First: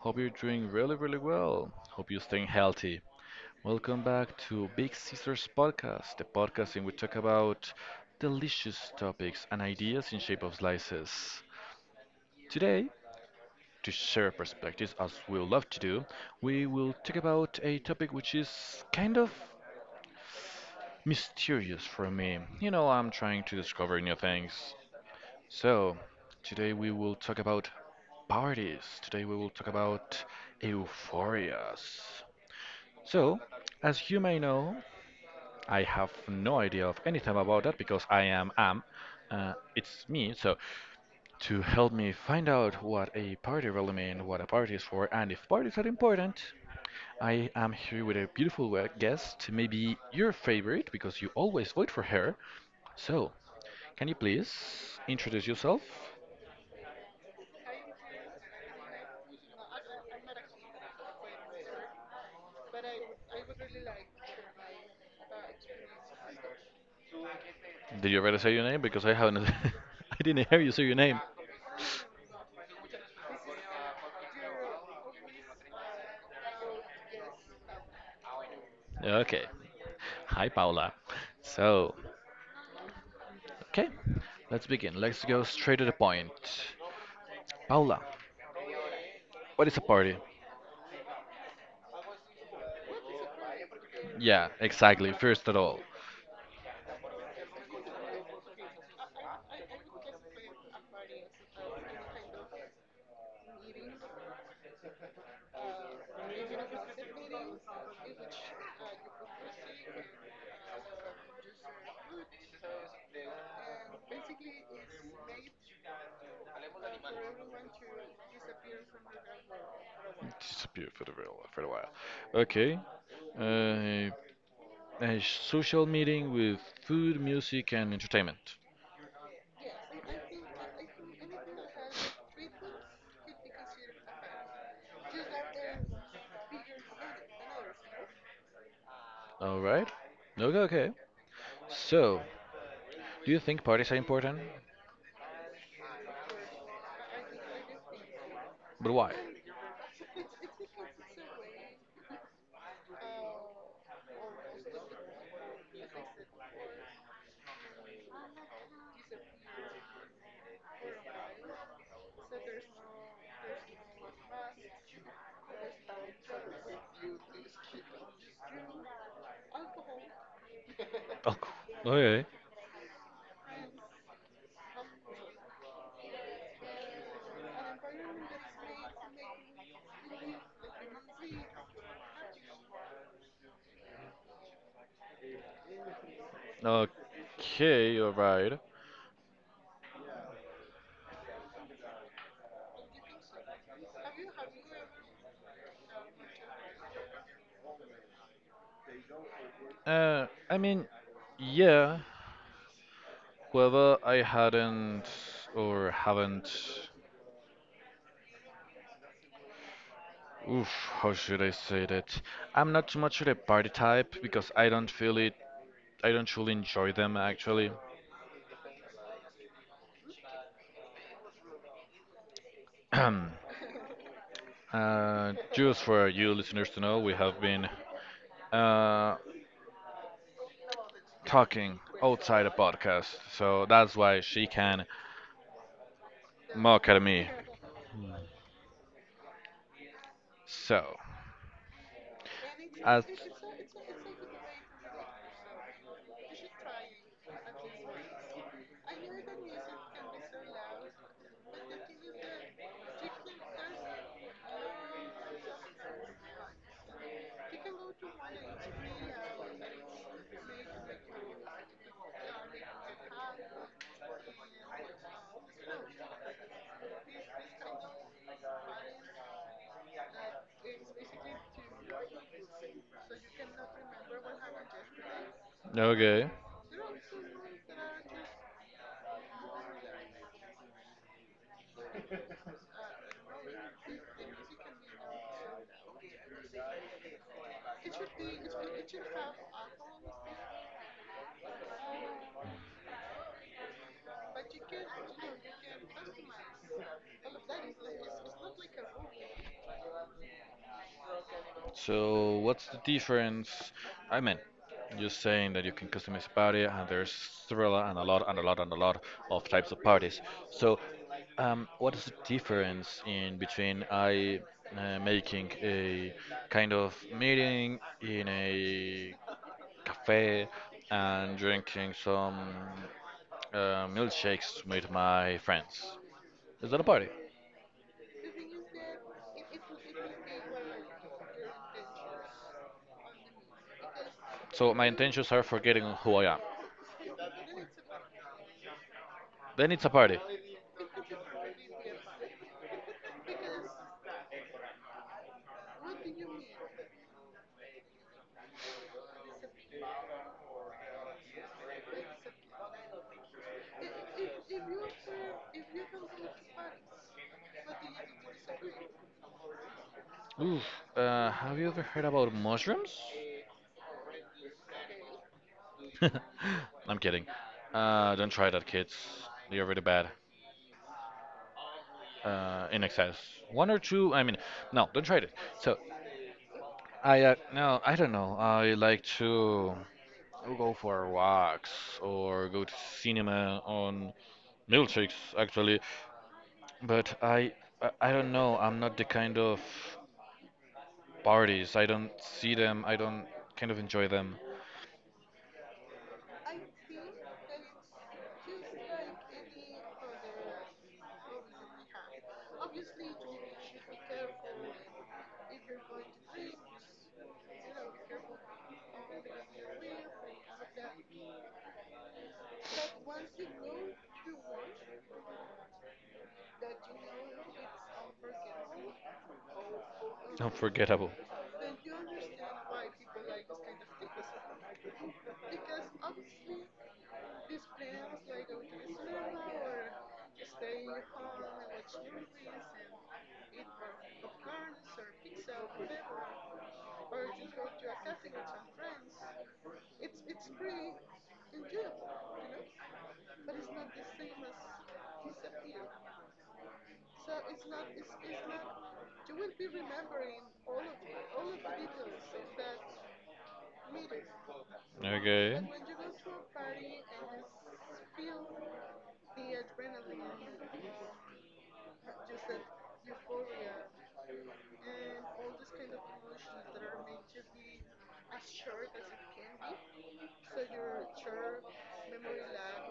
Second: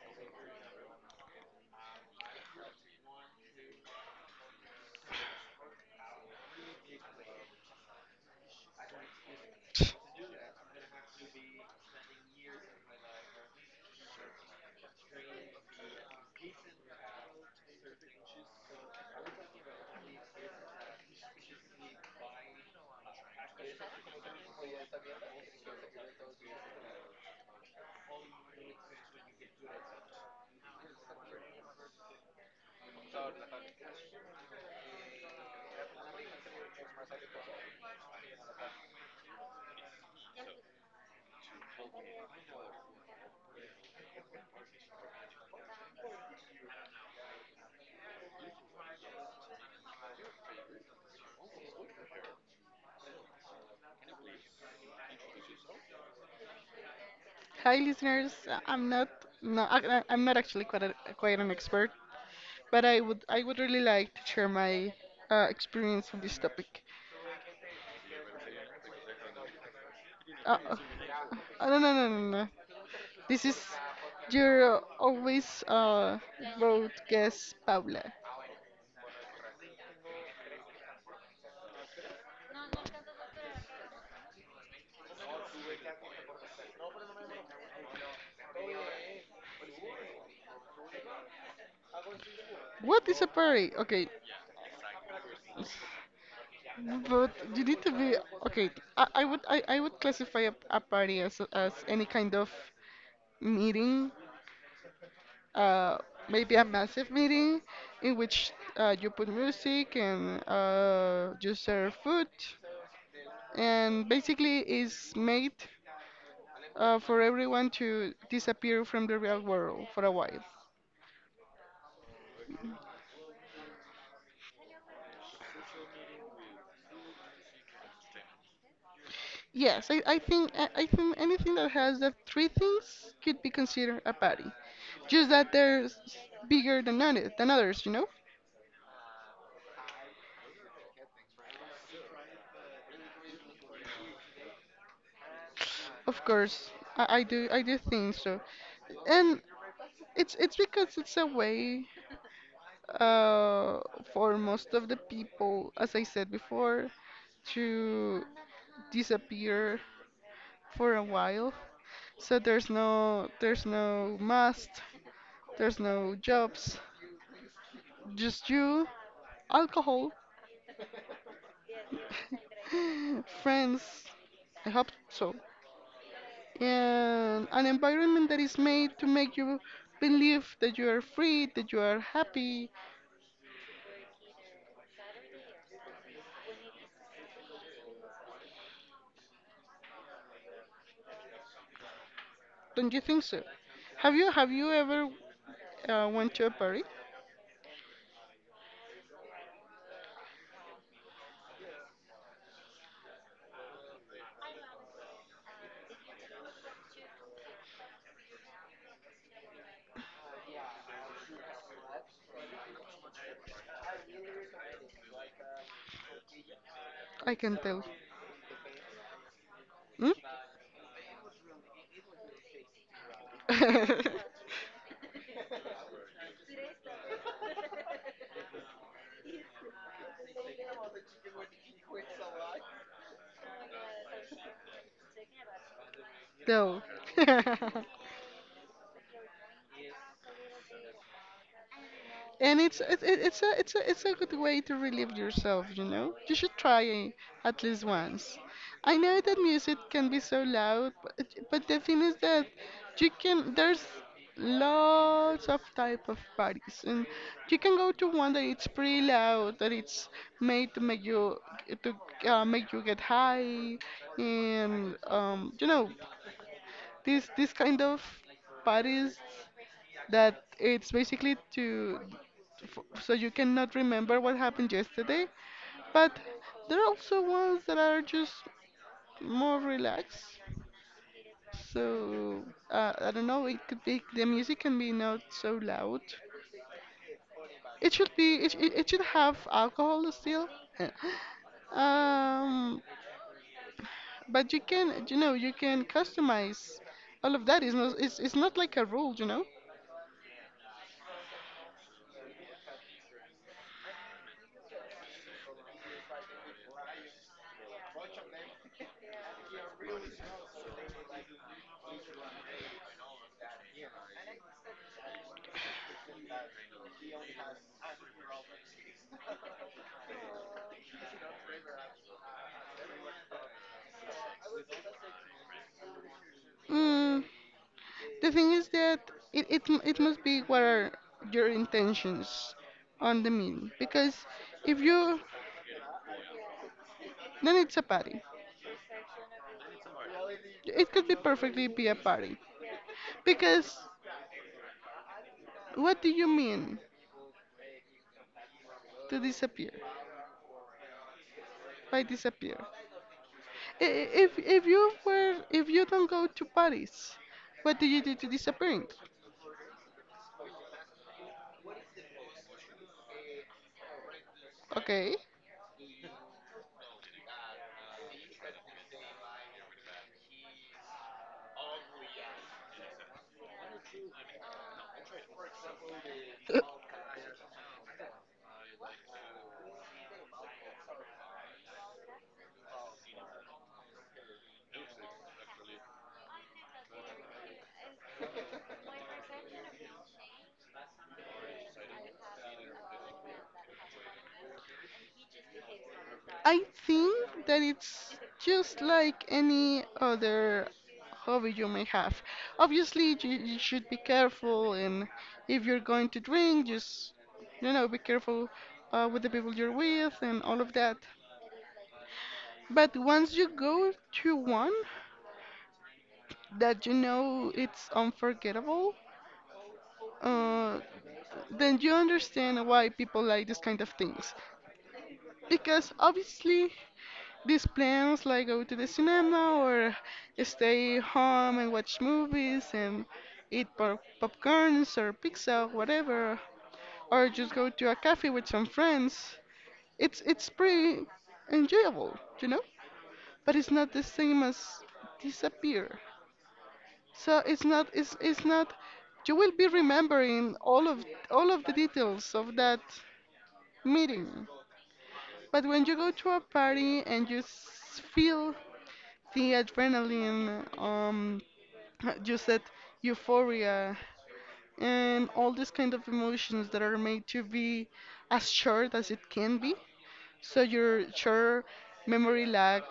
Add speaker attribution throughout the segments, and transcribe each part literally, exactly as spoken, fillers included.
Speaker 1: Hope you're doing really, really well. Hope you're staying healthy. Welcome back to Big Sisters Podcast, the podcast in which we talk about delicious topics and ideas in shape of slices. Today, to share perspectives as we love to do, we will talk about a topic which is kind of mysterious for me. You know, I'm trying to discover new things. So, today we will talk about parties. Today we will talk about euphorias. So, as you may know, I have no idea of anything about that because I am am. Uh, it's me. So, to help me find out what a party really means, what a party is for, and if parties are important, I am here with a beautiful we- guest, maybe your favorite because you always vote for her. So, can you please introduce yourself?
Speaker 2: Hi, listeners. I'm not no, I, I- I'm not actually quite a, quite an expert, but I would I would really like to share my uh, experience on this topic.
Speaker 1: Did you already say your name? Because I haven't. I didn't
Speaker 2: Uh,
Speaker 1: hear you
Speaker 2: uh,
Speaker 1: say your name.
Speaker 2: oh, no, no, no, no, no. This is your always uh road guest, Paula.
Speaker 1: Okay. Hi, Paula. So, okay, let's begin. Let's go straight to the point. Paula, what is a party?
Speaker 2: What is a party? Okay,
Speaker 1: Yeah, exactly. First at all,
Speaker 2: but you need to be okay. I, I would I, I would classify a, a party as as any kind of meeting, uh, maybe a massive meeting in which uh, you put music and, uh, you serve food, and basically is made uh, for everyone to disappear from the real world for a while.
Speaker 1: disappear for the real for a while. Okay, uh, a social meeting with food, music, and entertainment.
Speaker 2: Yes, I, I think I, I think anything that has that three things could be considered a party. Just that they're s- bigger than others, than others, you know.
Speaker 1: All right. Okay, okay. So, do you think parties are important?
Speaker 2: Of course, I, I do I do think so,
Speaker 1: Bro-
Speaker 2: and it's it's because it's a way, uh, for most of the people, as I said before, to disappear for a while. So there's no there's no must, there's no jobs, just you, alcohol,
Speaker 1: Oh, okay.
Speaker 2: friends. I hope so. And an environment that is made to make you believe that you are free, that you are happy.
Speaker 1: Okay, alright.
Speaker 2: Don't you think so? Have you have you ever uh, went to a party?
Speaker 1: Uh, I mean, yeah. Whether I hadn't or haven't, oof, how should I say that? I'm not too much of a party type because I don't feel it. I don't truly enjoy them
Speaker 2: I can
Speaker 1: actually.
Speaker 2: tell. Hmm?
Speaker 1: uh, just for you listeners to know, we have been uh, talking outside a podcast, so that's why she can
Speaker 2: No.
Speaker 1: mock at me. So,
Speaker 2: And it's it, it- it's a it's a it's a good way to relieve yourself, you know. You should try it at least once. I know that music can be so loud, but, but the thing is that you can there's lots of type of parties, and you can go to one that it's pretty loud, that it's made to make you to uh, make you get high, and um you know, this this kind of parties that it's basically to f- so you cannot remember what happened yesterday, but
Speaker 1: okay.
Speaker 2: there are also ones that are just more relaxed. So uh, I don't know, it could be the music can be not so loud. It should be, it, it, it should have alcohol still. um but you can, you know, you can customize all of that. It's not, it's, it's not like a rule, you know.
Speaker 1: So what's the difference? I mean, just saying that you can customize a party, and there's several and a lot and a lot and a lot of types of parties. So, um, what is the difference in between I uh, making a kind of meeting in a cafe and drinking some uh, milkshakes with my friends? Is that a party?
Speaker 2: Mm, the thing is that it, it, m- it must be what are your intentions on the meal. Because
Speaker 1: So
Speaker 2: if
Speaker 1: my
Speaker 2: you,
Speaker 1: intentions are forgetting who I am.
Speaker 2: then it's a party.
Speaker 1: Then it's a party.
Speaker 2: It could be perfectly be a party. Because what do you mean to disappear? By disappear? I- i- If, if you were, if you don't go to parties, what do you do to disappearing?
Speaker 1: Oof. Uh, have you ever heard about mushrooms?
Speaker 2: Okay.
Speaker 1: I'm kidding. Uh, don't try that, kids. They're really bad. Uh, in excess. One or two. I mean, no, don't try it. So, I uh, no, I don't know. I like to go for walks or go to cinema on milkshakes, actually. But I, I I don't know. I'm not the kind of parties. I don't see them. I don't kind of enjoy them.
Speaker 2: I think that it's just like any other hobby you may have. Obviously, you, you should be careful, and if you're going to drink, just, you know, be careful uh, with the people you're with and all of that. But once you go to one that you know it's unforgettable, uh,
Speaker 1: Unforgettable.
Speaker 2: then you understand why people like this kind of things. Because obviously, these plans like go to the cinema or stay home and watch movies and eat pop- popcorns or pizza, whatever, or just go to a cafe with some friends. It's it's pretty enjoyable, you know? But it's not the same as disappear. So it's not it's it's not, you will be remembering all of all of the details of that meeting.
Speaker 1: Okay.
Speaker 2: But when you go to a party and you s- feel the adrenaline, um, you said euphoria, and all these kind of emotions that are made to be as short as it can be. So your short memory lag,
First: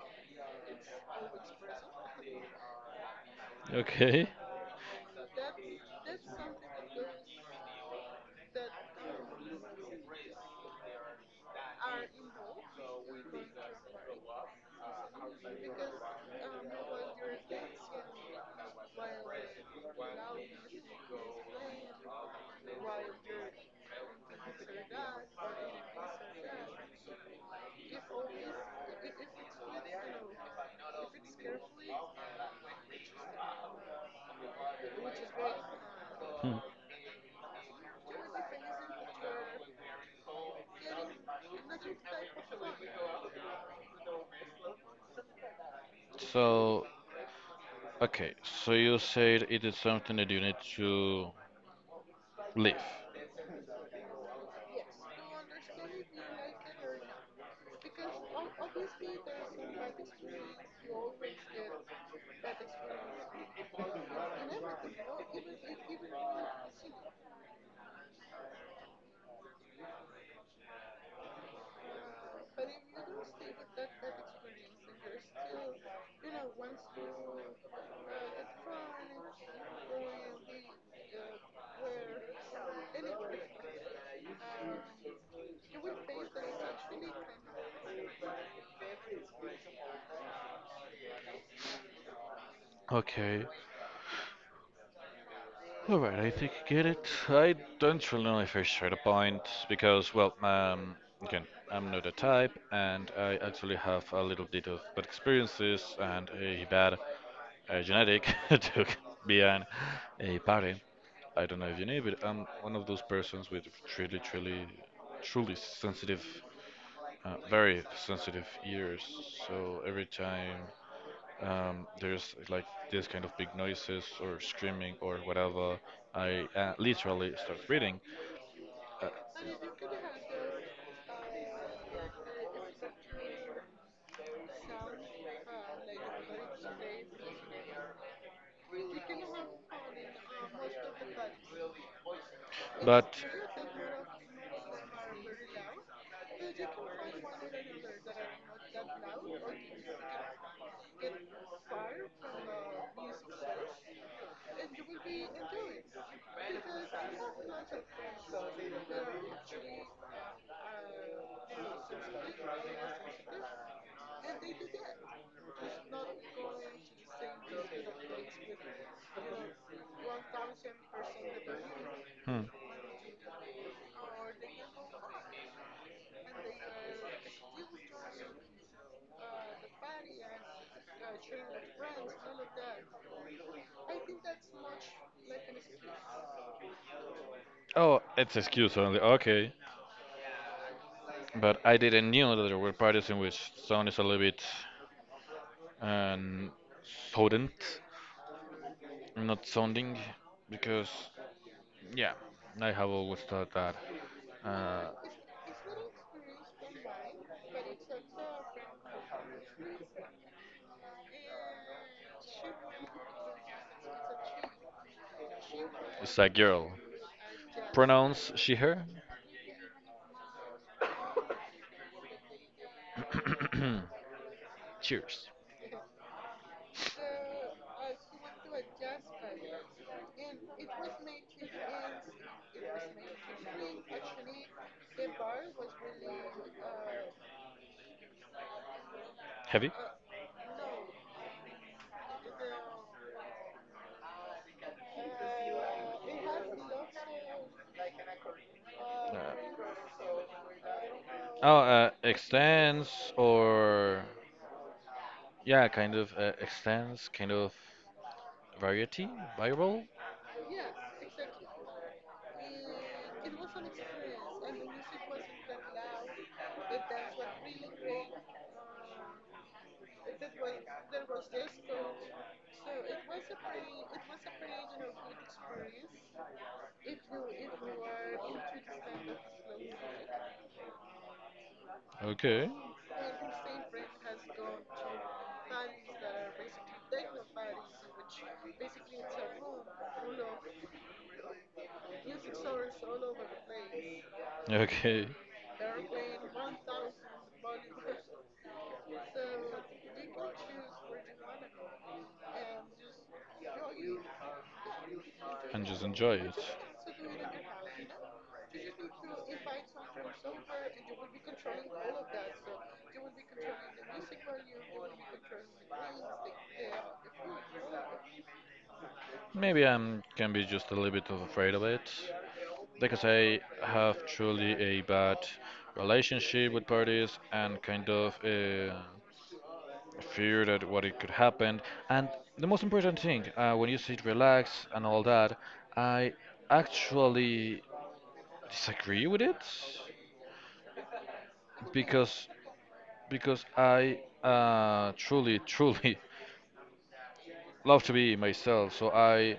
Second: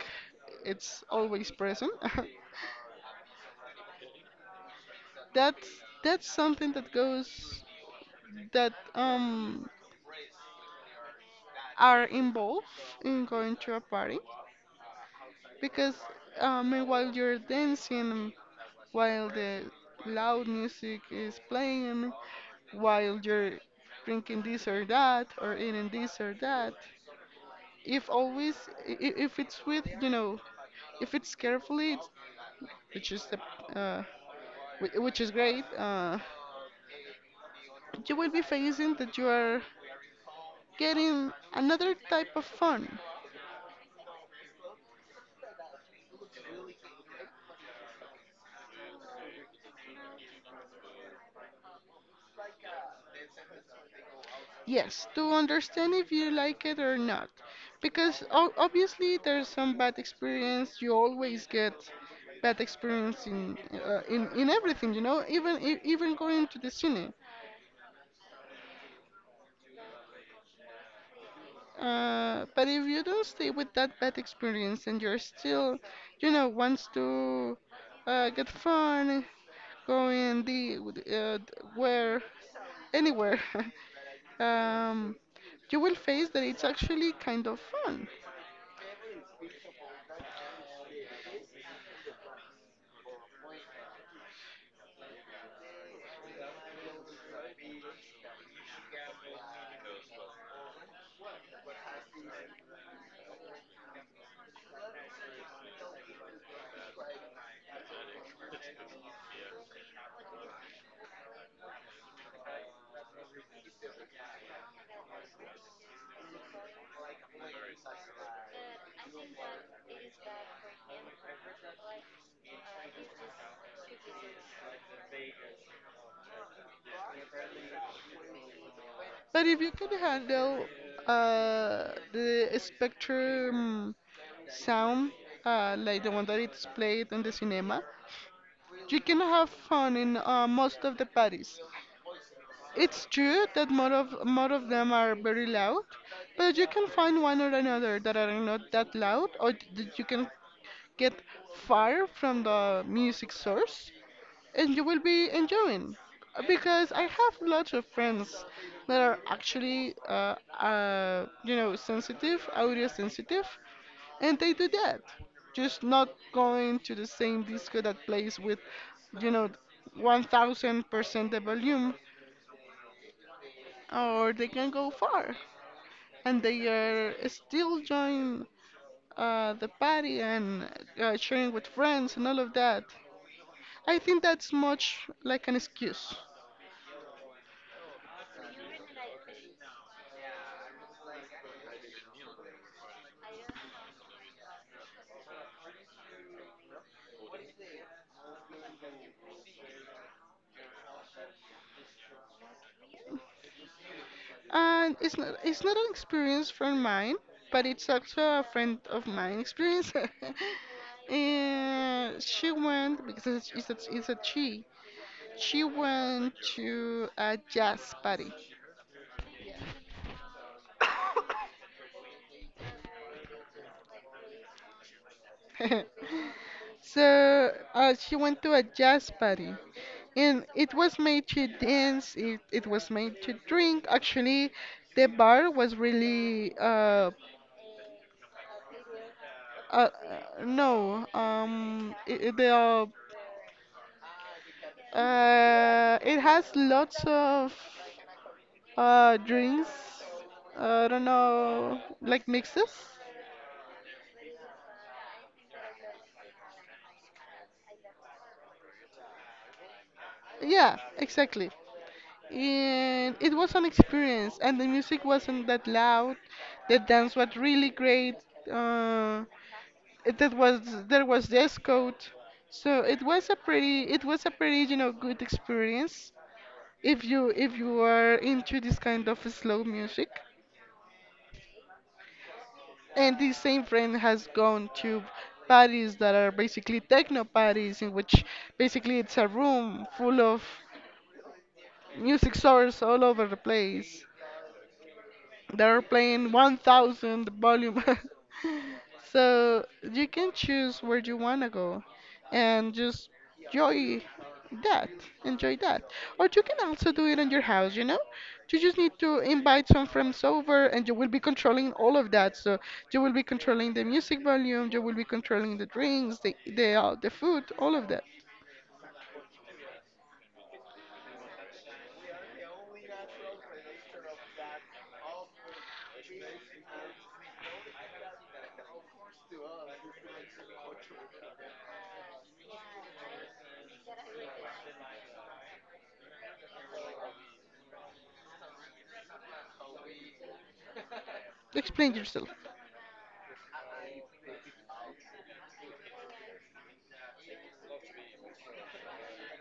Speaker 2: it's always present.
Speaker 1: Okay.
Speaker 2: that's that's something that goes that um are involved in going to a party, because um, while you're dancing, while the loud music is playing, while you're drinking this or that, or eating this or that. If always, i- i- if it's with, you know, if it's carefully, it's, which is the, uh, whi- which is great, uh,
Speaker 1: Hmm.
Speaker 2: you will be facing that you are getting another type of fun.
Speaker 1: So, okay, so you said it is something that you need to leave.
Speaker 2: Yes, to understand if you like it or not. Because o- obviously there's some bad experience. You always get bad experience in, uh, in, in everything, you know, even e- even going to the cine. Uh, but if you don't stay with that bad experience and you're still, you know, wants to uh, get fun, going the uh, where anywhere, um, you will face that it's actually kind of fun.
Speaker 1: Okay, alright, I think I get it. I don't really know if I share the point because, well, um, again, I'm not the type and I actually have a little bit of bad experiences and a bad uh, genetic to be an, a party. I don't know if you knew, but I'm one of those persons with truly, truly, truly sensitive uh, very sensitive ears. So every time um, there's like this kind of big noises or screaming or whatever, I uh, literally start reading. Uh,
Speaker 2: But if you can handle uh, the spectrum sound, uh, like the one that it's played in the cinema, you can have fun in uh, most of the parties. It's true that more of more of them are very loud, but you can find one or another that are not that loud, or that you can get far from the music source, and you will be enjoying because I have lots of friends that are actually, uh, uh, you know, sensitive, audio sensitive, and they do that. Just not going to the same disco that plays with, you know, one thousand percent the volume,
Speaker 1: hmm.
Speaker 2: or they can go far and they are still join uh, the party and uh, sharing with friends and all of that. I think that's much like an excuse.
Speaker 1: Oh, it's excuse only. Okay, but I didn't knew that there were parties in which sound is a little bit um, potent, not sounding, because yeah, I have always thought that uh,
Speaker 2: And it's not it's not an experience from mine, but it's also a friend of mine experience. And she went because it's, it's, a, it's a she. She
Speaker 1: it's a
Speaker 2: went
Speaker 1: girl.
Speaker 2: to a jazz party.
Speaker 1: Pronounce she her. Cheers.
Speaker 2: So uh, she went to a jazz party, and it was made to dance. It it was made to drink. Actually, the bar was really uh
Speaker 1: Heavy.
Speaker 2: uh uh, no, um i i- the uh, uh, it has lots of uh, drinks. I don't
Speaker 1: Oh,
Speaker 2: know,
Speaker 1: uh,
Speaker 2: like mixes.
Speaker 1: extends or yeah, kind of uh, extends, kind of variety, variable.
Speaker 2: Yeah, exactly. And it was an experience, and the music wasn't that loud. The dance was really great. Uh, it- that was, there was dress code, so it was a pretty, it was a pretty, you know, good experience if you, if you are into this kind of slow music.
Speaker 1: Okay,
Speaker 2: And this same friend has gone to parties that are basically techno parties, in which basically it's a room full of music source all over the place.
Speaker 1: okay,
Speaker 2: They're playing one thousand volume. So you can choose where you want to go and just enjoy that. Enjoy that. Or
Speaker 1: enjoy.
Speaker 2: you can also do it in your house, you know? You just need to invite some friends over and you will be controlling all of that. So you will be controlling the music volume, you will be controlling the drinks, the the, uh, the food, all of that.
Speaker 1: Maybe I can be just a little bit of afraid of it because I have truly a bad relationship with parties and kind of uh, fear that what it could happen. And the most important thing, uh, when you sit relax and all that, I actually disagree with it
Speaker 2: Explain yourself.
Speaker 1: because because I uh, truly, truly love to be myself. So I,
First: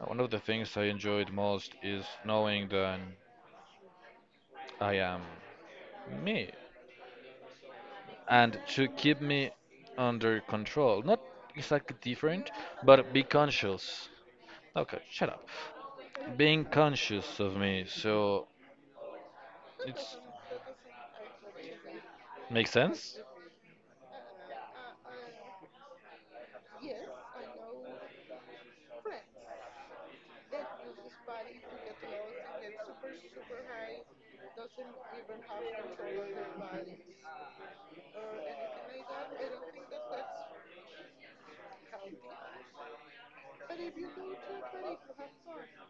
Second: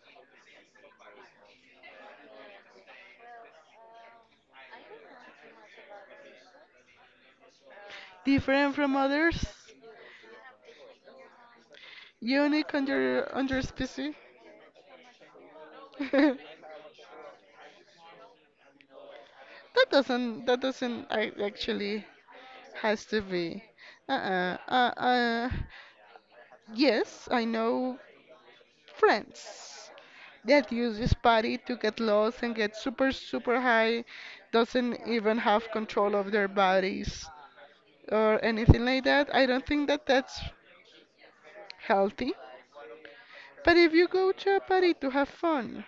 Speaker 1: uh, one of the things I enjoyed most is knowing that I am me, and
Speaker 2: Different
Speaker 1: to
Speaker 2: from
Speaker 1: keep
Speaker 2: others?
Speaker 1: me under control. Not exactly different,
Speaker 2: Unique on
Speaker 1: but be
Speaker 2: your on your
Speaker 1: conscious.
Speaker 2: species?
Speaker 1: Okay, shut up. Being conscious of me. So
Speaker 2: That doesn't that doesn't ac- actually
Speaker 1: makes sense.
Speaker 2: has to be. Uh-uh. Uh, uh, yes, I know friends that use this party to get lost and get super super high, doesn't even have control of their bodies or anything like that. I don't think that that's healthy. But if you go to a party to have fun,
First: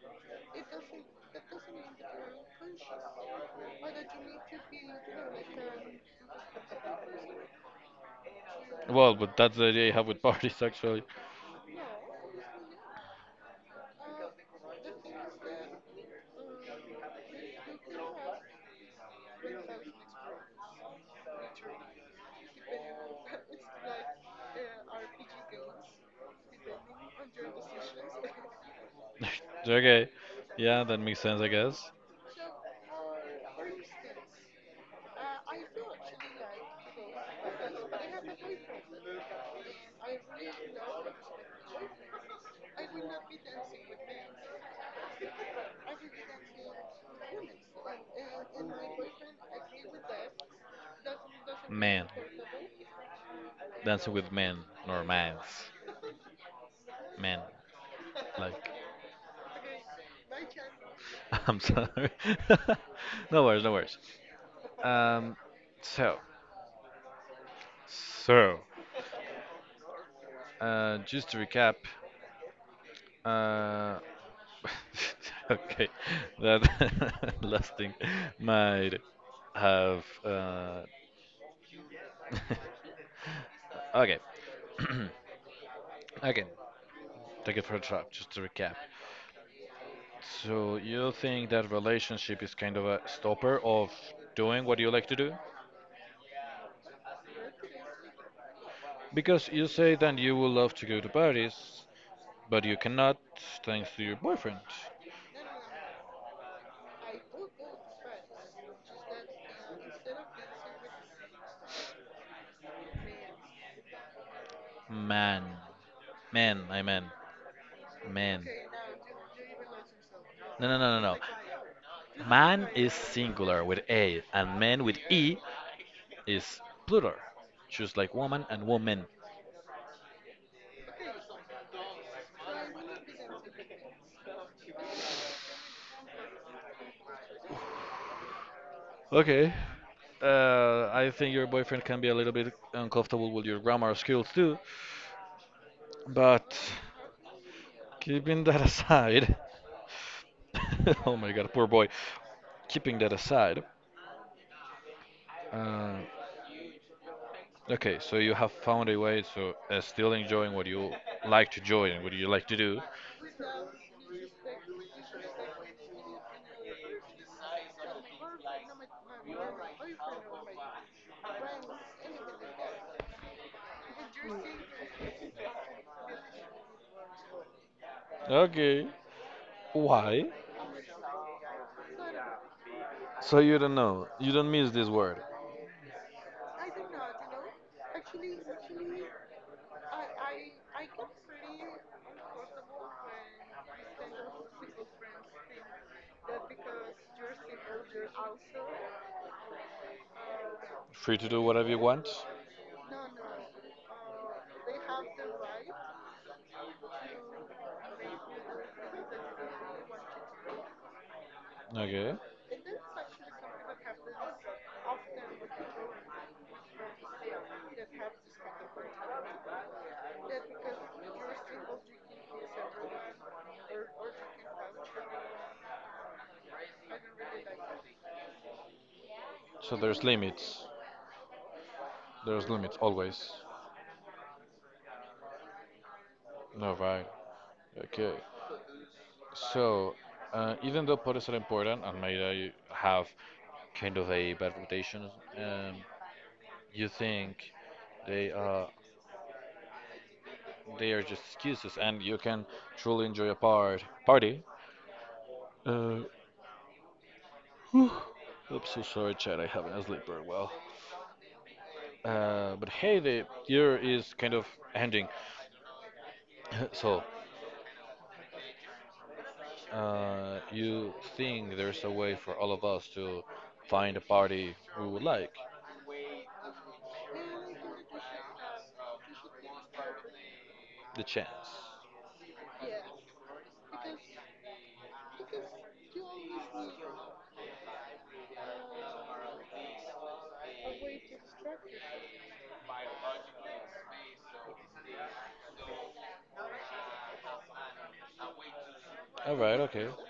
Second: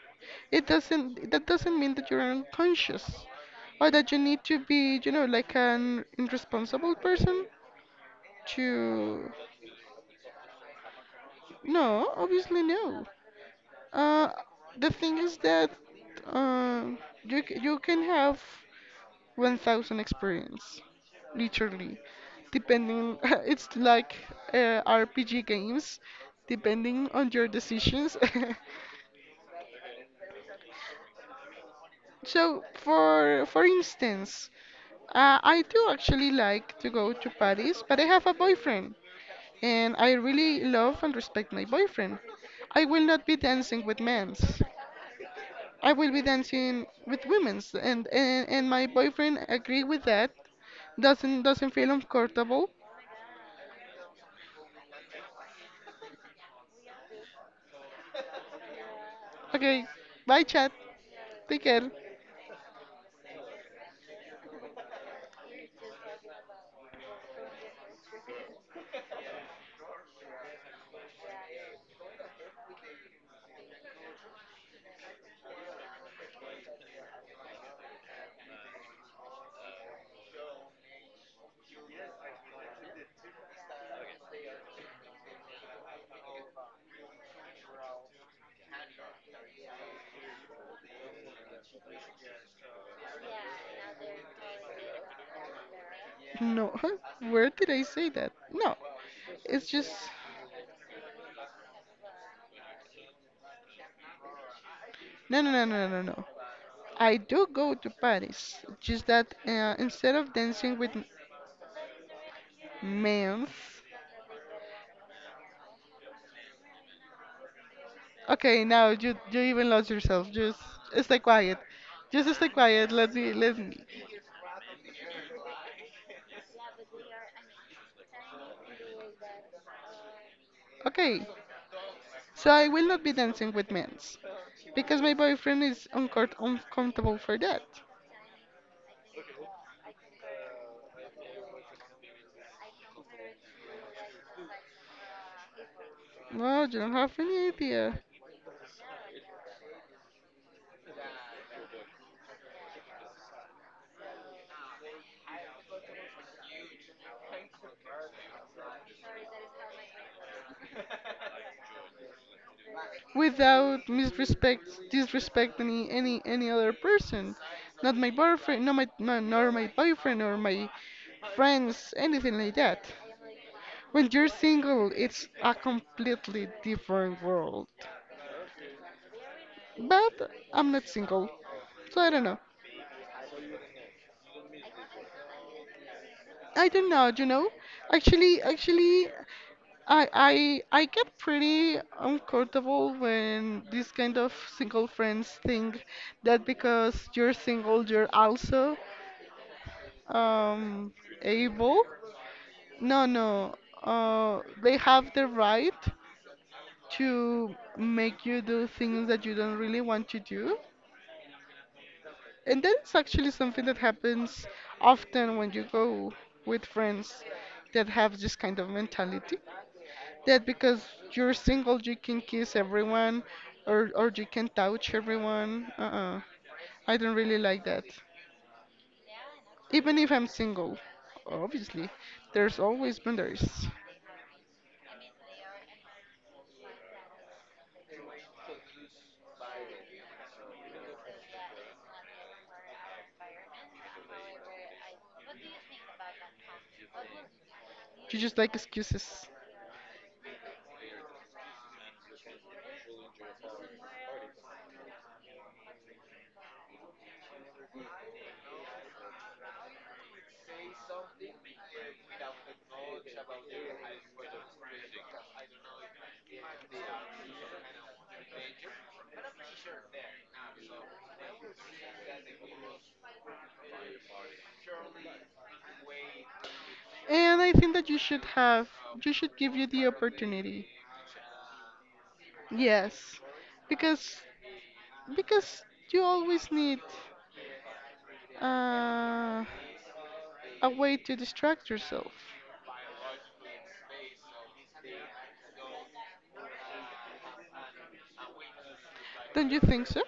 Speaker 2: it doesn't that doesn't mean that you're unconscious or that you need to be, you know, like an irresponsible person.
Speaker 1: Well,
Speaker 2: To
Speaker 1: but that's the idea I have with parties actually.
Speaker 2: no, obviously no, uh the thing is that uh, you c- you can have one thousand experience literally depending. It's like uh, rpg games, depending on your decisions.
Speaker 1: okay, yeah, that makes sense, I guess.
Speaker 2: So for for instance uh, I do actually like to go to Paris, but I have a boyfriend, and I really love and respect my boyfriend. I will not be dancing with men. I will be dancing with women's, and, and and my boyfriend agree with that. Doesn't doesn't feel uncomfortable.
Speaker 1: Dancing with men or mans, men.
Speaker 2: Okay, bye chat.
Speaker 1: I'm
Speaker 2: Take care.
Speaker 1: sorry. no worries, no worries. Um, so, so, uh, just to recap, uh, okay, that last thing might have, uh, okay, again, take it for a trap, just to recap. So, you think that relationship is kind of a stopper of doing what you like to do?
Speaker 2: No, where did I say that? No,
Speaker 1: Because you
Speaker 2: it's just
Speaker 1: say that you would love to go to Paris, but you cannot, thanks to your boyfriend.
Speaker 2: no, no, no, no, no, no. I do go to Paris. Just that, uh, instead of dancing with m- men,
Speaker 1: Man. Man, I mean. Man.
Speaker 2: okay now you you even lost yourself. Just
Speaker 1: No, no, no, no, no.
Speaker 2: stay quiet. Just stay quiet. Let's be let's.
Speaker 1: Singular with A and man with E is plural. Just like woman and woman.
Speaker 2: Okay, so I will not be dancing with men, because my boyfriend is uncor- uncomfortable for that.
Speaker 1: Okay. Uh, I think your boyfriend can be a little bit uncomfortable with your grammar skills too. But
Speaker 2: No, you don't have any idea.
Speaker 1: keeping that aside. oh my god, poor boy. Keeping that aside. Uh, Okay, so you have found a way, so uh, still enjoying what you like to enjoy and what you like to do.
Speaker 2: Without misrespect, disrespect any any any other person, not my boyfriend, not my, my nor my boyfriend or my friends, anything like that. When you're single, it's a completely different world.
Speaker 1: Okay, why?
Speaker 2: But I'm not single, so I don't know.
Speaker 1: So you don't know, you don't miss this word.
Speaker 2: I don't know, you know. Actually, actually, I I I get pretty uncomfortable when this kind of single friends think that because you're single you're also um
Speaker 1: Free to do whatever you
Speaker 2: able.
Speaker 1: want.
Speaker 2: No, no. Uh, they have the right to make you do things that you don't really want to do.
Speaker 1: Okay,
Speaker 2: And that is actually something that happens often when you go with friends that have this kind of mentality. That because you're single, you can kiss everyone, or or you can touch everyone. Uh-uh. I don't really like that.
Speaker 1: so
Speaker 2: Even
Speaker 1: there's
Speaker 2: if I'm
Speaker 1: limits.
Speaker 2: single, obviously,
Speaker 1: There's
Speaker 2: there's
Speaker 1: limits
Speaker 2: always
Speaker 1: always.
Speaker 2: boundaries.
Speaker 1: No, right. Okay, so uh, even though podcasts are important and may I have kind of a bad reputation, um, you think
Speaker 2: You
Speaker 1: they
Speaker 2: just like
Speaker 1: are
Speaker 2: excuses.
Speaker 1: they are just excuses, and you can truly enjoy a part party. Uh, whew, I'm so sorry, Chad. I haven't slept very well. Uh, but hey, the year is kind of ending. So, uh, you think there's a way for all of us to find a party we would like?
Speaker 2: And I think that you should have, you should give you the opportunity.
Speaker 1: The chance.
Speaker 2: Yes, because because you always need. Uh, a way to distract yourself.
Speaker 1: All
Speaker 2: Don't
Speaker 1: right,
Speaker 2: you
Speaker 1: okay.
Speaker 2: think so?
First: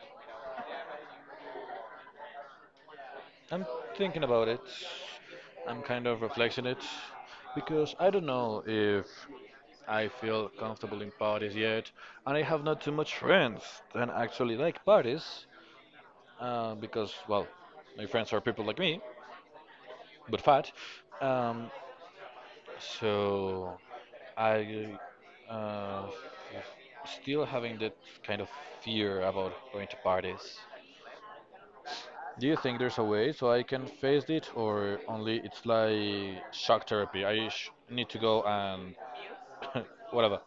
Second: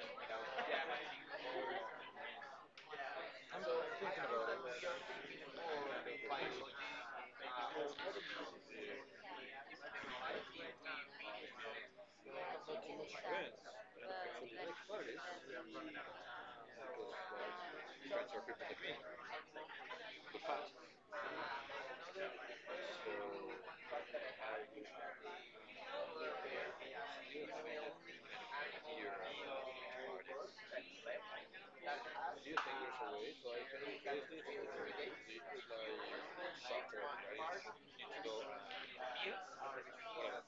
Speaker 1: I'm thinking about it. I'm kind of reflecting it because I don't know if I feel comfortable in parties yet, and I have not too much friends that actually like parties. Uh, because, well, my friends are people like me, but fat. Um, so I uh, still having that kind of fear about going to parties. Do you think there's a way so I can face it, or only it's like shock therapy? I sh- need to go and whatever.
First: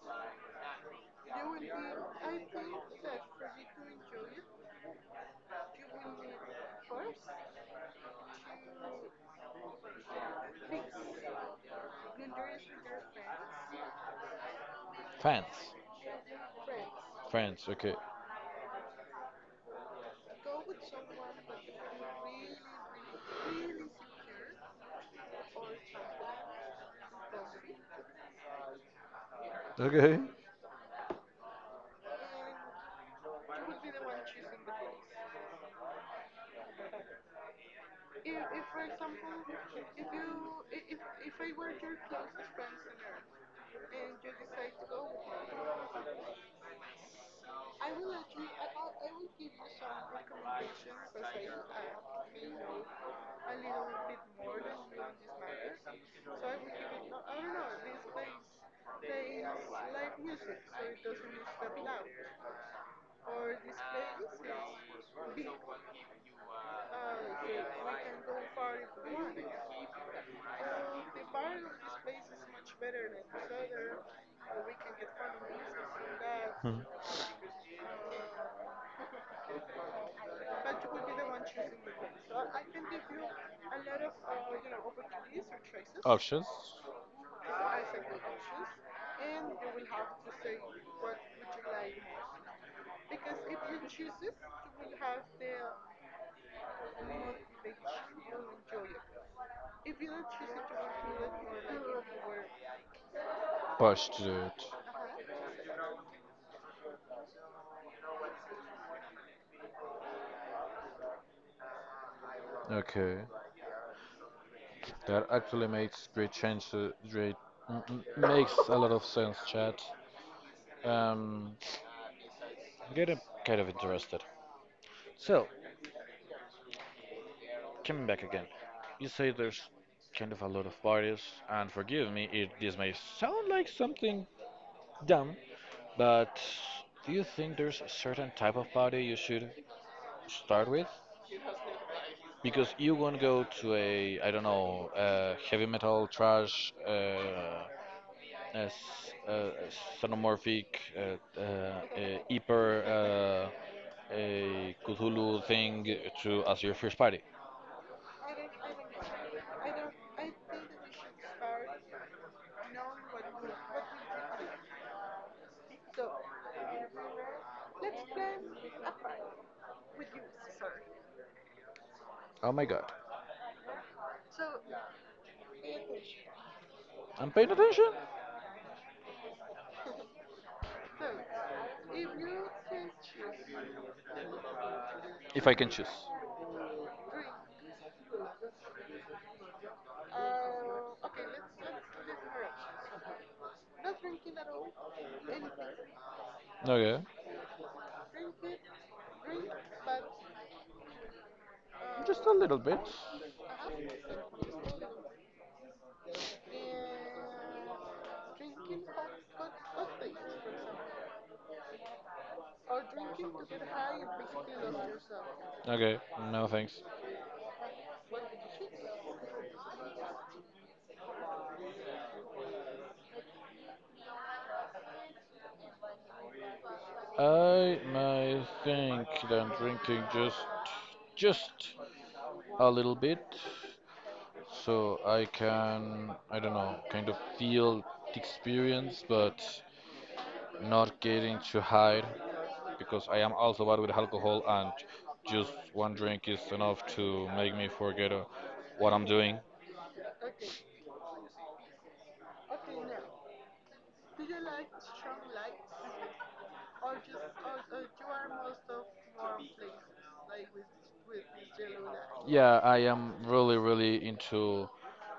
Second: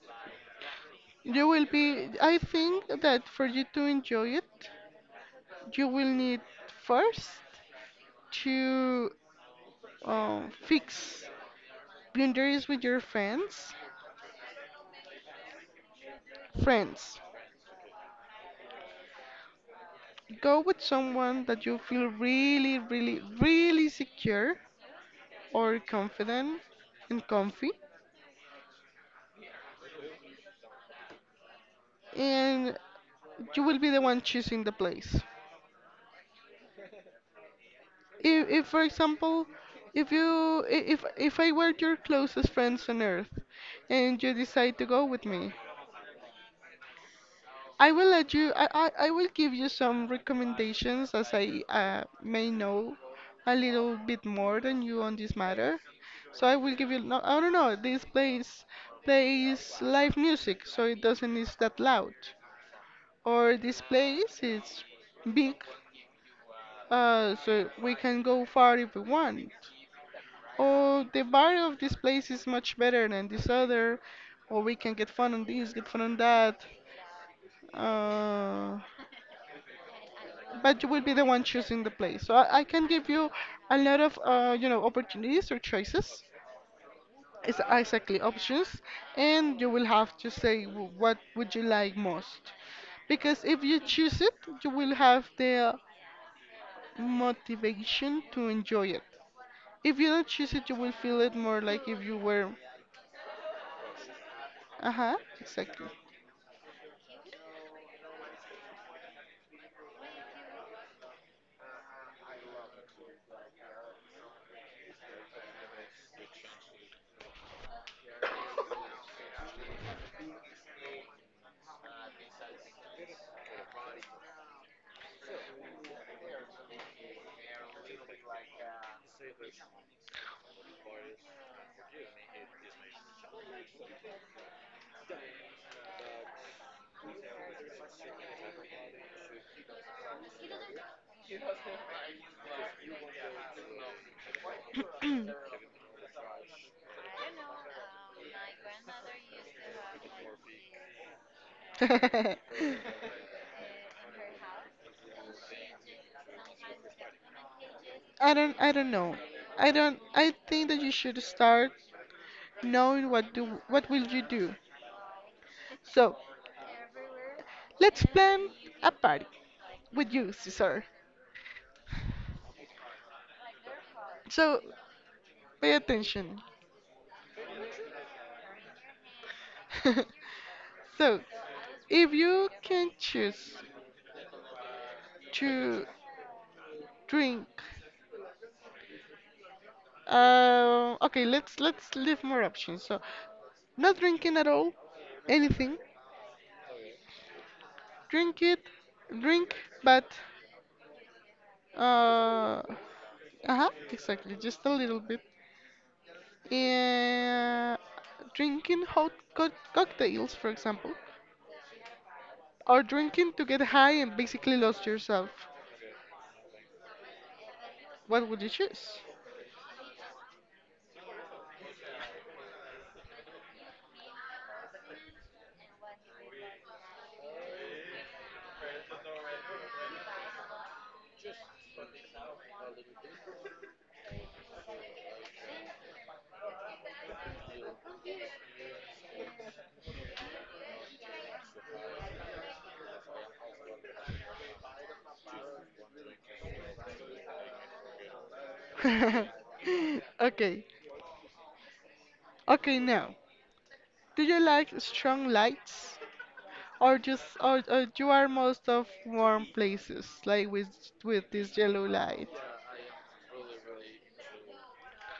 Speaker 2: You will be, I think that for you to enjoy it, you will need first to uh, fix boundaries with your friends.
Speaker 1: Friends,
Speaker 2: Friends,
Speaker 1: friends. Okay.
Speaker 2: go with someone that you feel really, really, really secure or confident and comfy,
Speaker 1: Okay.
Speaker 2: and you will be the one choosing the place. if, if for example if you i- if if I were your closest friends on earth and you decide to go with me I will let you i i, I will give you some recommendations as i uh, may know a little bit more than you on this matter. So I will give you, no I don't know, this place plays live music so it doesn't is that loud, or this place is big, uh so we can go far if we want, oh, the bar of this place is much better than this other, or we can get fun on this, get fun on that. Uh, but you will be the one choosing the place. So I, I can give you a lot of, uh, you know, opportunities or choices.
Speaker 1: Just
Speaker 2: It's exactly options, and you will have to say w- what would you like most. Because if you choose it, you will have the motivation to enjoy it. If you don't choose it, you will feel it more like if you were.
Speaker 1: push to do it.
Speaker 2: Uh huh, exactly.
Speaker 1: Okay. That actually makes great change. to- Great, mm, mm, makes a lot of sense, chat. Um, I getting kind of interested. So, coming back again, you say there's kind of a lot of parties, and forgive me if this may sound like something dumb, but do you think there's a certain type of party you should start with? Because you won't go to a, I don't know, uh, heavy metal trash. Uh, as uh, sonomorphic, uh, uh, uh, hyper uh, a Cthulhu thing to as your first party.
Speaker 2: I don't I don't know. I don't I think that you should start knowing what do what will you do. So, let's plan a party with you, Cesar.
Speaker 1: Oh my god.
Speaker 2: So, pay attention.
Speaker 1: I'm paying attention
Speaker 2: So, if you can choose
Speaker 1: if I can
Speaker 2: to
Speaker 1: choose.
Speaker 2: drink, uh, okay, let's let's leave more options. So, not drinking at all, anything,
Speaker 1: Okay,
Speaker 2: drink it, drink, but
Speaker 1: a little
Speaker 2: uh,
Speaker 1: bit.
Speaker 2: uh exactly, just a little bit. Yeah, drinking hot co- cocktails, for example, or drinking to get high and basically lost yourself.
Speaker 1: Okay, no thanks.
Speaker 2: What would you choose?
Speaker 1: I might think that drinking just just a little bit so I can I don't know kind of feel the experience, but not getting too high because I am also bad with alcohol and just one drink is enough to make me forget uh, what I'm doing.
Speaker 2: Okay, okay now. Do you like strong lights, or just, or, or you are most of warm places, like with with this yellow light?
Speaker 1: Yeah, I am really, really into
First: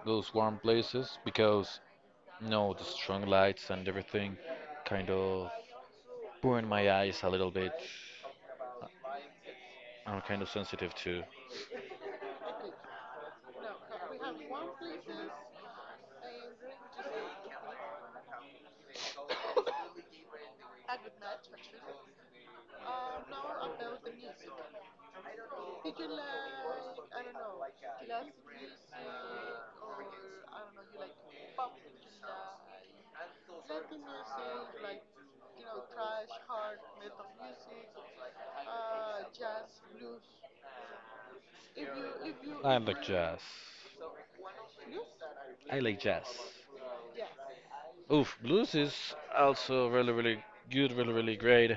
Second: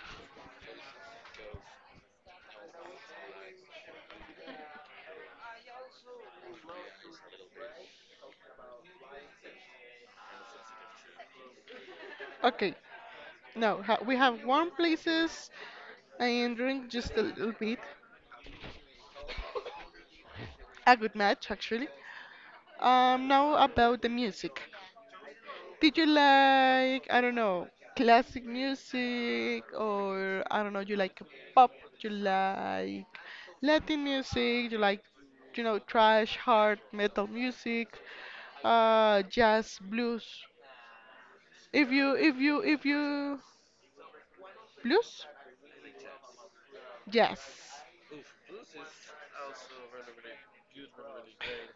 Speaker 1: those warm places because, you know, the strong lights and everything kind of burn my eyes a little bit. I'm kind of sensitive to
Speaker 2: Okay, now ha we have warm places, I am doing just a little bit. A good match, actually. Um, now about the music. Did you like, I don't know, classic music or I don't know, you like pop, you like Latin music, you like, you know, trash, hard metal music, uh, jazz, blues. If you, if you, if you,
Speaker 1: jazz.
Speaker 2: blues?
Speaker 1: I like jazz.
Speaker 2: Jazz.
Speaker 1: Oof, blues is also really, really good, really, really great.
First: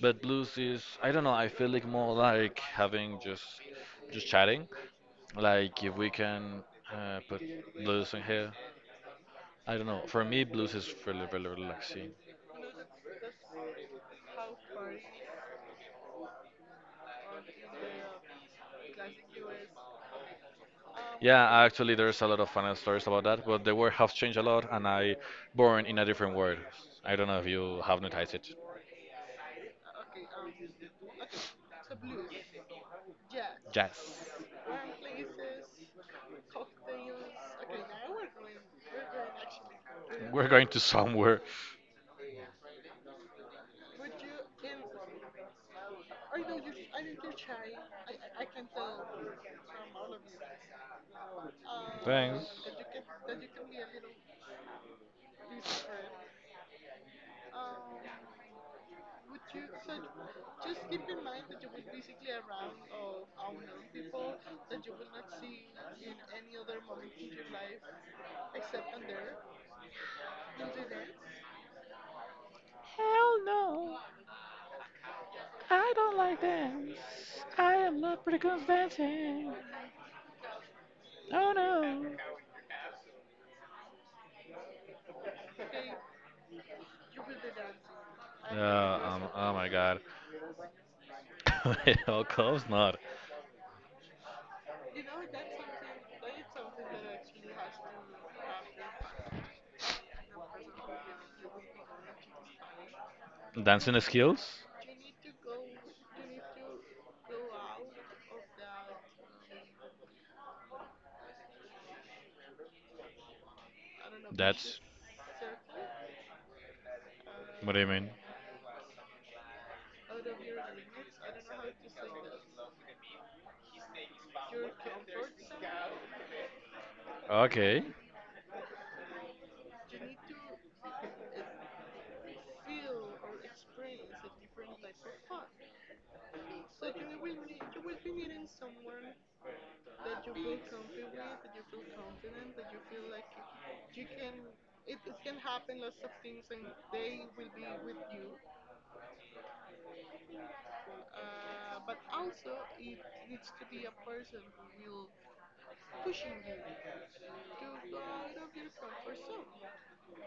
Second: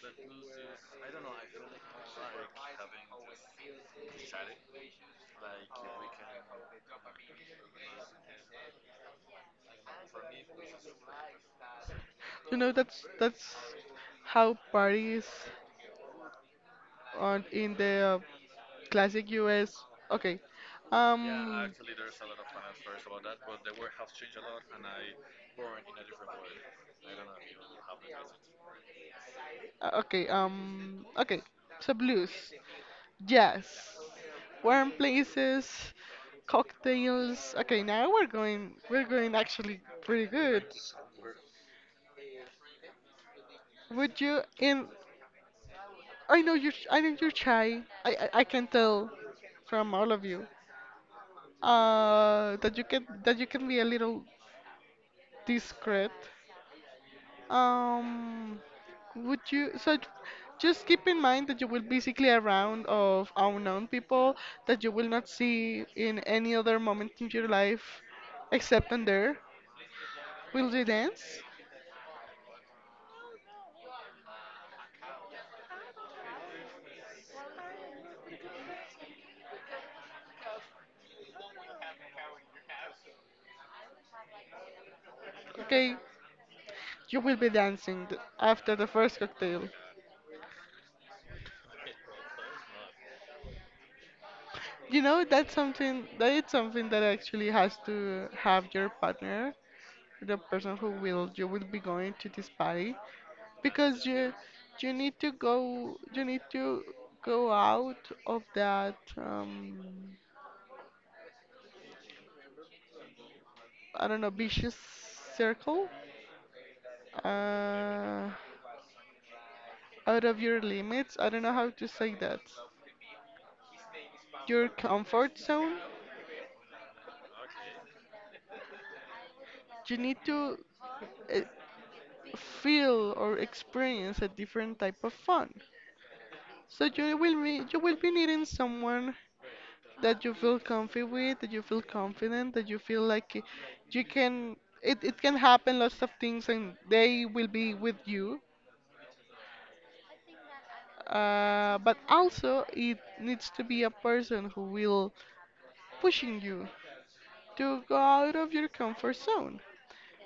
Speaker 1: But blues is I don't know, I feel like more like having just just chatting. Like if we can uh, put blues in here. I don't know. For me, blues is really, really relaxing.
Speaker 2: You know, that's that's how parties on in the Classic U S. Okay. Yeah.
Speaker 1: Yeah,
Speaker 2: Um.
Speaker 1: actually, there's a lot of fun stories about that, but the word has changed a lot, and I born in a different word. I don't know if you have noticed it.
Speaker 2: uh, Okay. Um. Okay. So blues, jazz,
Speaker 1: Jazz.
Speaker 2: warm places, cocktails. Okay. Now we're going. We're going actually pretty
Speaker 1: We're
Speaker 2: good.
Speaker 1: going to somewhere.
Speaker 2: Would you? And I know you. I know you're shy. I. I, I can tell from all of you. Uh, that you can. That you can be a little discreet. Um, would you so j- just keep in mind that you will basically a round of unknown people that you will not see in any other moment in your life except in there. Will you dance?
Speaker 1: Hell no. I don't like dance. I am not pretty good dancing. Oh no.
Speaker 2: Okay, you will be dancing th- after the first
Speaker 1: Um, oh
Speaker 2: cocktail.
Speaker 1: my God. of course not.
Speaker 2: You know that's something that it's something that actually has to have your partner, the person who will you will be going to this party.
Speaker 1: Dancing
Speaker 2: Because you
Speaker 1: skills?
Speaker 2: you need to go you need to go out of that um I don't know vicious circle,
Speaker 1: What do you mean?
Speaker 2: uh out of your limits, I don't know how to say that, your comfort zone.
Speaker 1: Okay.
Speaker 2: You need to uh, feel or experience a different type of fun. So you will be you will be needing someone that you feel comfy with, that you feel confident, that you feel like y- you can, it, it can happen lots of things and they will be with you. Uh, but also it needs to be a person who will pushing you to go out of your comfort zone.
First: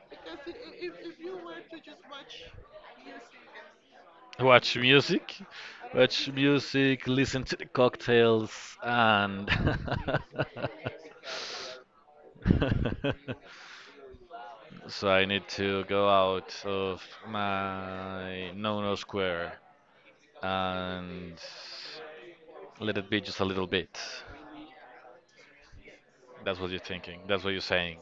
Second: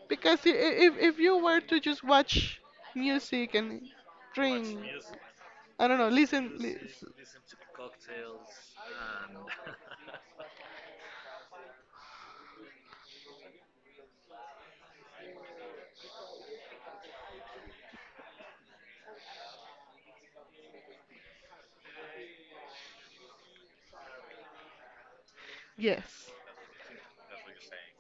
Speaker 2: Because i- i- if if you were to just watch music and drink,
Speaker 1: Watch music.
Speaker 2: I don't know,
Speaker 1: Watch
Speaker 2: listen, li-
Speaker 1: music, listen to the cocktails, and. so I need to go out of my no no square and let it be just a little bit.
Speaker 2: yes.
Speaker 1: That's what you're thinking. That's what you're saying.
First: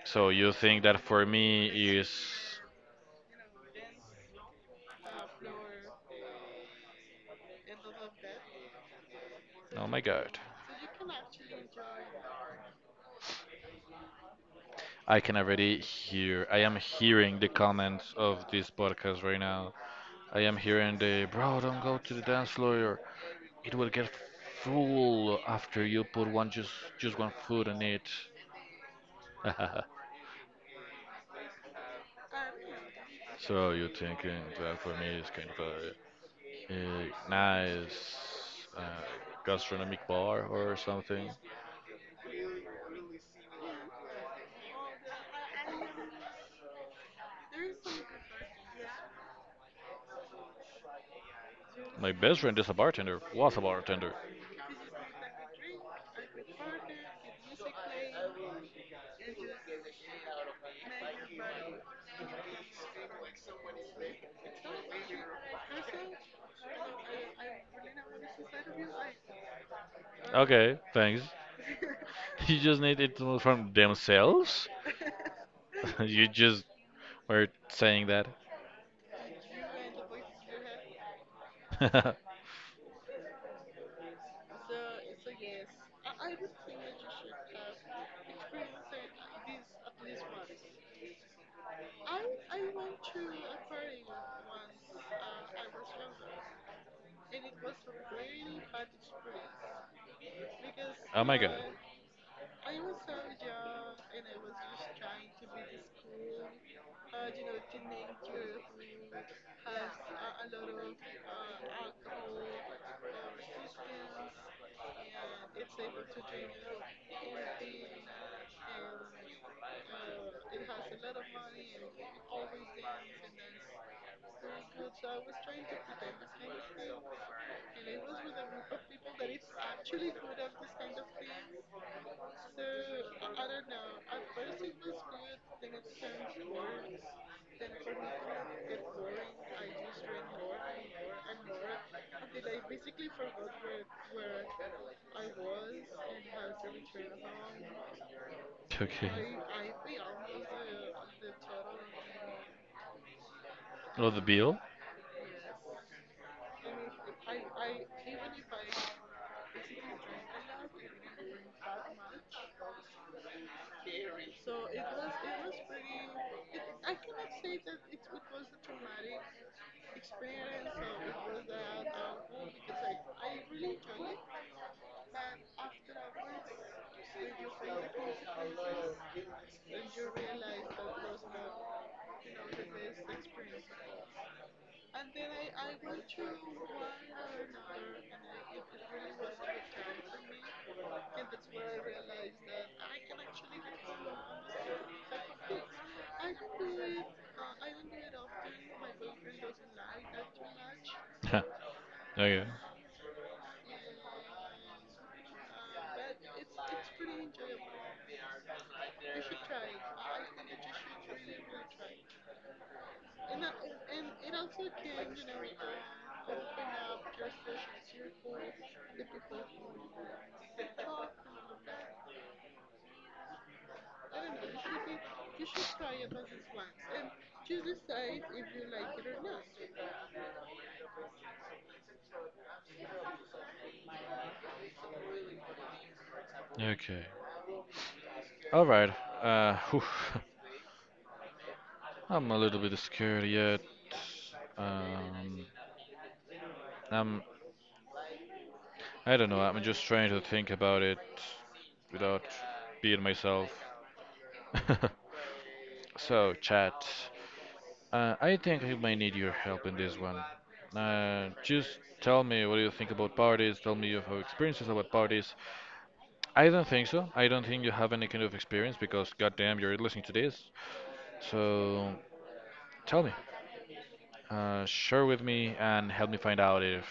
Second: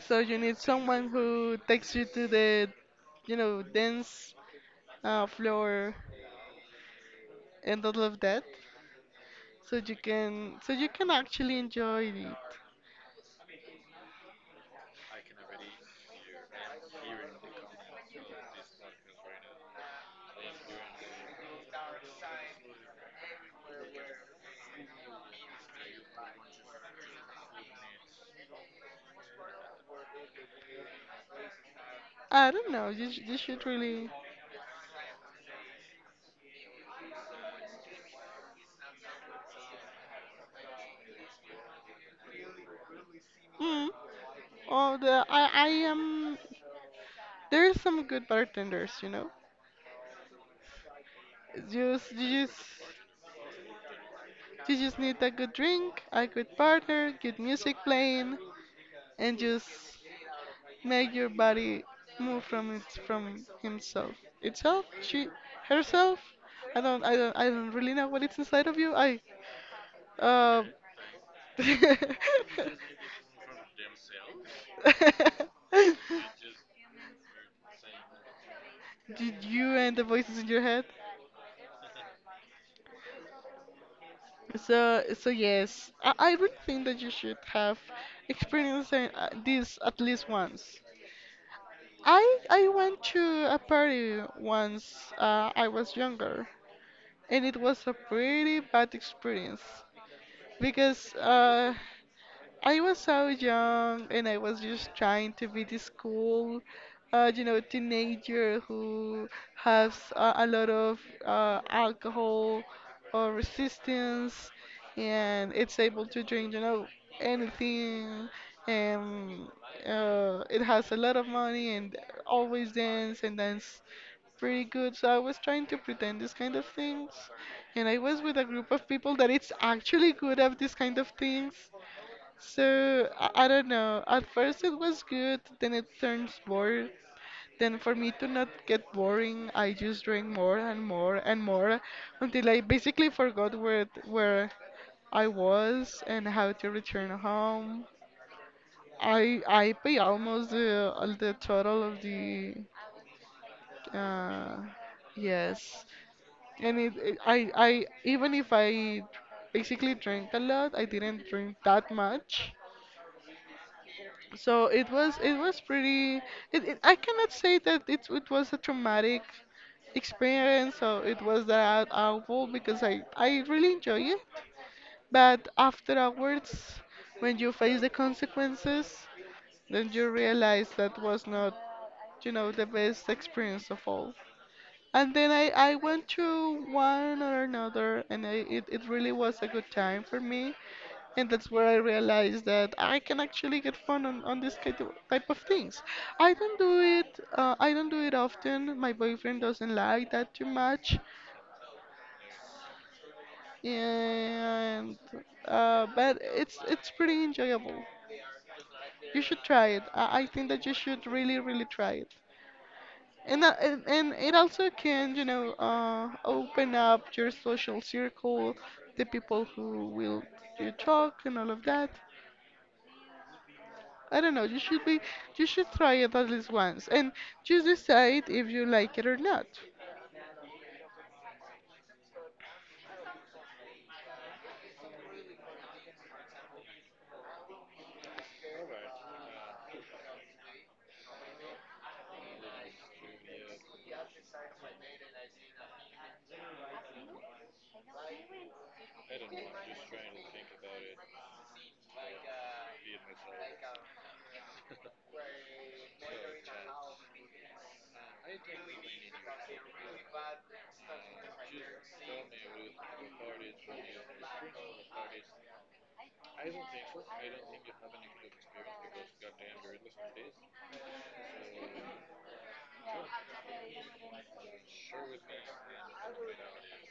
Speaker 2: So
Speaker 1: So
Speaker 2: you
Speaker 1: you
Speaker 2: need
Speaker 1: think that
Speaker 2: someone
Speaker 1: for
Speaker 2: who
Speaker 1: me
Speaker 2: takes you
Speaker 1: is.
Speaker 2: to the, you know, dance uh, floor and all of that, so
Speaker 1: Oh
Speaker 2: you
Speaker 1: my god.
Speaker 2: can so you can actually enjoy it.
Speaker 1: I can already hear. I am hearing the comments of this podcast right now. I am hearing the bro, don't go to the dance floor. It will get full after you put one just just one foot in it.
Speaker 2: I don't know. You sh- you should
Speaker 1: so you're
Speaker 2: really.
Speaker 1: thinking that for me is kind of a, a nice uh, gastronomic bar or something.
Speaker 2: Mm. Oh, the I I am. There are some good bartenders, you know.
Speaker 1: My
Speaker 2: Just
Speaker 1: best
Speaker 2: you just
Speaker 1: friend is a bartender. Was a bartender.
Speaker 2: you just need a good drink, a good partner, good music playing, and just make your body move from its from himself, itself, she, herself. I don't I don't I don't really know what it's inside of you. I uh.
Speaker 1: Okay, thanks. You just need it to know from themselves. You just were saying that.
Speaker 2: Did you and the voices in your head? So, so yes, I, I really think that you should have experienced uh, this at least once. I I went to a party once, uh, I was younger, and it was a pretty bad experience because uh, I was so young and I was just trying to be this cool, uh, you know, teenager who has uh, a lot of uh, alcohol or resistance and it's able to drink, you know, anything, and uh, it has a lot of money and always dance and dance pretty good. So I was trying to pretend these kind of things, and I was with a group of people that it's actually good at these kind of things. So I, I don't know. At first it was good, then it turns bored. Then for me to not get boring, I just drank more and more and more until I basically forgot where where I was and how to return home.
Speaker 1: Okay.
Speaker 2: I I pay almost the all the total of the
Speaker 1: Oh, the
Speaker 2: uh
Speaker 1: bill?
Speaker 2: yes. And it, it I I even if I basically drank a lot, I didn't drink that much. So it was it was pretty. It, it, I cannot say that it it was a traumatic experience or it was that awful, because I I really enjoy it. But after hours, when you face the consequences, then you realize that was not, you know, the best experience of all. And then I I went through one or another, and I, it it really was a good time for me, and that's where I realized that I can actually get fun on, on this kind of- type of things. I don't do it. Uh, I don't do it often. My boyfriend doesn't like that too much,
Speaker 1: Okay.
Speaker 2: and uh, but it's it's pretty enjoyable. You should try it. I, I think that you should really really try it. And, uh, and and it also can, you know, uh, open up your social circle, the people who will you talk and all of that. I don't know. You should be, you should try it at least once, and just decide if you like it or not.
Speaker 1: Okay. All right. Uh, whew. I'm a little bit scared yet. Um, I'm. I don't know. I'm just trying to think about it without being myself. So, chat. Uh, I think I might need your help in this one. Uh, just tell me what do you think about parties. Tell me of your experiences about parties. I don't think so. I don't think you have any kind of experience because, goddamn, you're listening to this. So tell me, uh, share with me, and help me find out if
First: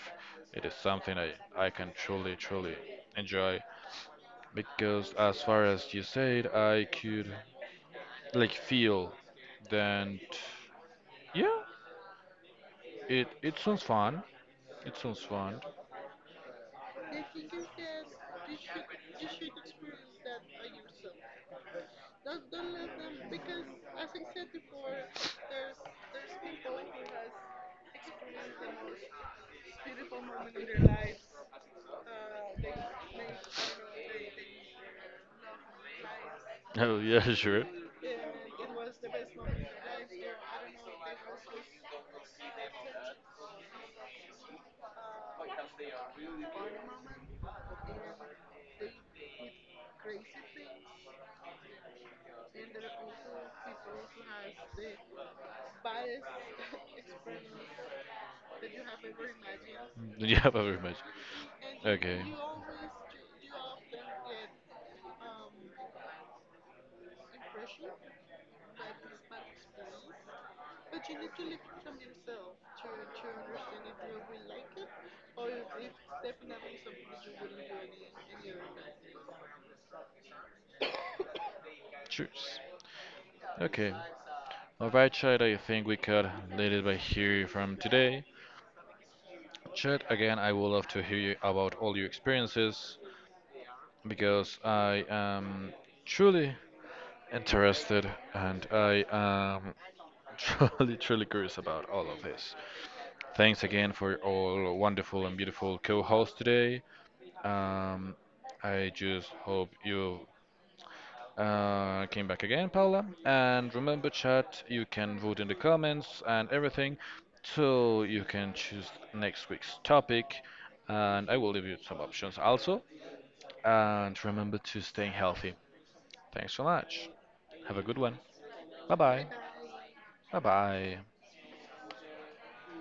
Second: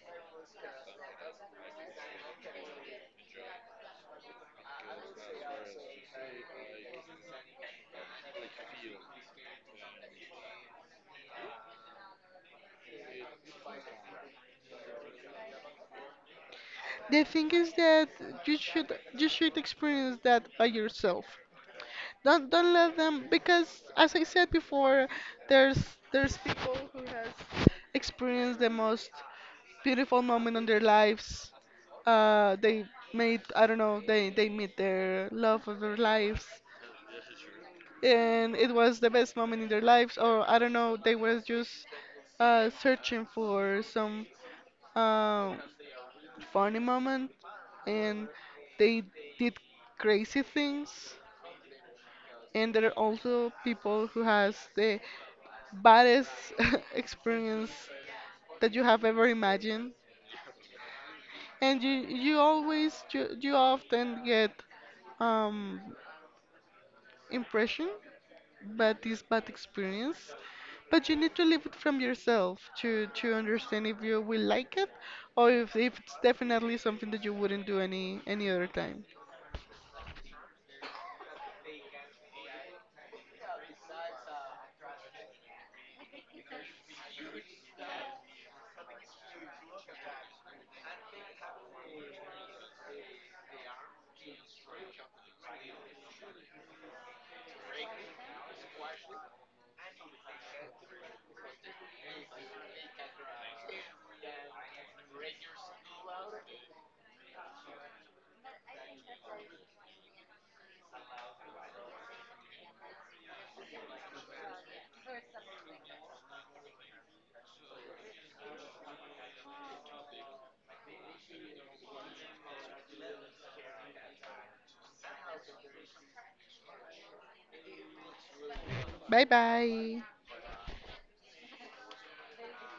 Speaker 1: it is something I, I can truly, truly enjoy. Because, as far as you said, I could like feel, then yeah, it, it sounds fun. It sounds fun.
Speaker 2: The thing is that you should you should experience that by yourself. Don't don't let them, because as I said before, there's there's people who has experienced the most beautiful moment in their lives. Uh, they made, I don't know, they they meet their love of their lives.
Speaker 1: Oh, yeah, sure.
Speaker 2: And it was the best moment in their lives, or I don't know they were just uh, searching for some uh, funny moment, and they did crazy things. And there are also people who has the baddest experience that you have ever imagined.
Speaker 1: You have very much.
Speaker 2: And you you always you, you often get um impression. But this bad experience, but you need to live it from yourself to to understand if you will like it, or if, if it's definitely something that you wouldn't do any any other time.
Speaker 1: Cheers. Okay. Alright, child, I think we could leave it by here from today. Chat. Again, I would love to hear you about all your experiences because I am truly interested and I am truly, truly curious about all of this. Thanks again for all wonderful and beautiful co hosts today. Um, I just hope you uh, came back again, Paula. And remember, chat, you can vote in the comments and everything. So you can choose next week's topic. And I will leave you some options also. And remember to stay healthy. Thanks so much. Have a good one. Bye
Speaker 2: Bye
Speaker 1: bye.
Speaker 2: bye.
Speaker 1: Bye bye.